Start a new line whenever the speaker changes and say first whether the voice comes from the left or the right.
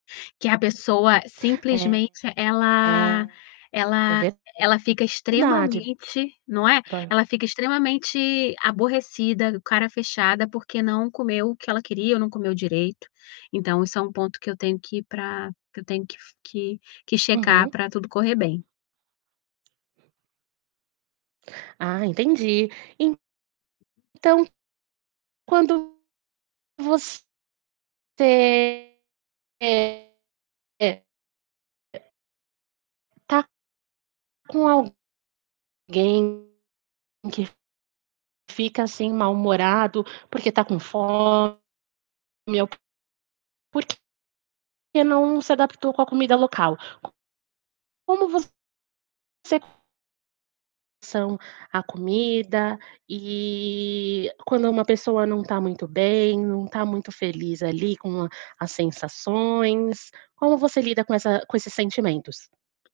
left: Que a pessoa
right: É.
left: simplesmente, ela
right: É, é
left: ela ela fica
right: verdade
left: extremamente não é,
right: para o
left: ela fica extremamente aborrecida, cara fechada, porque não comeu o que ela queria ou não comeu direito. Então, isso é um ponto que eu tenho que pra que eu tenho que f que que checar
right: Uhum.
left: pra tudo correr bem.
right: Ah, entendi, então, quando você está com alguém que fica assim mal-humorado porque tá com fome ou porque não se adaptou com a comida local. Como você são a comida, e quando uma pessoa não tá muito bem, não tá muito feliz ali, com a as sensações, como você lida com essa com esses sentimentos?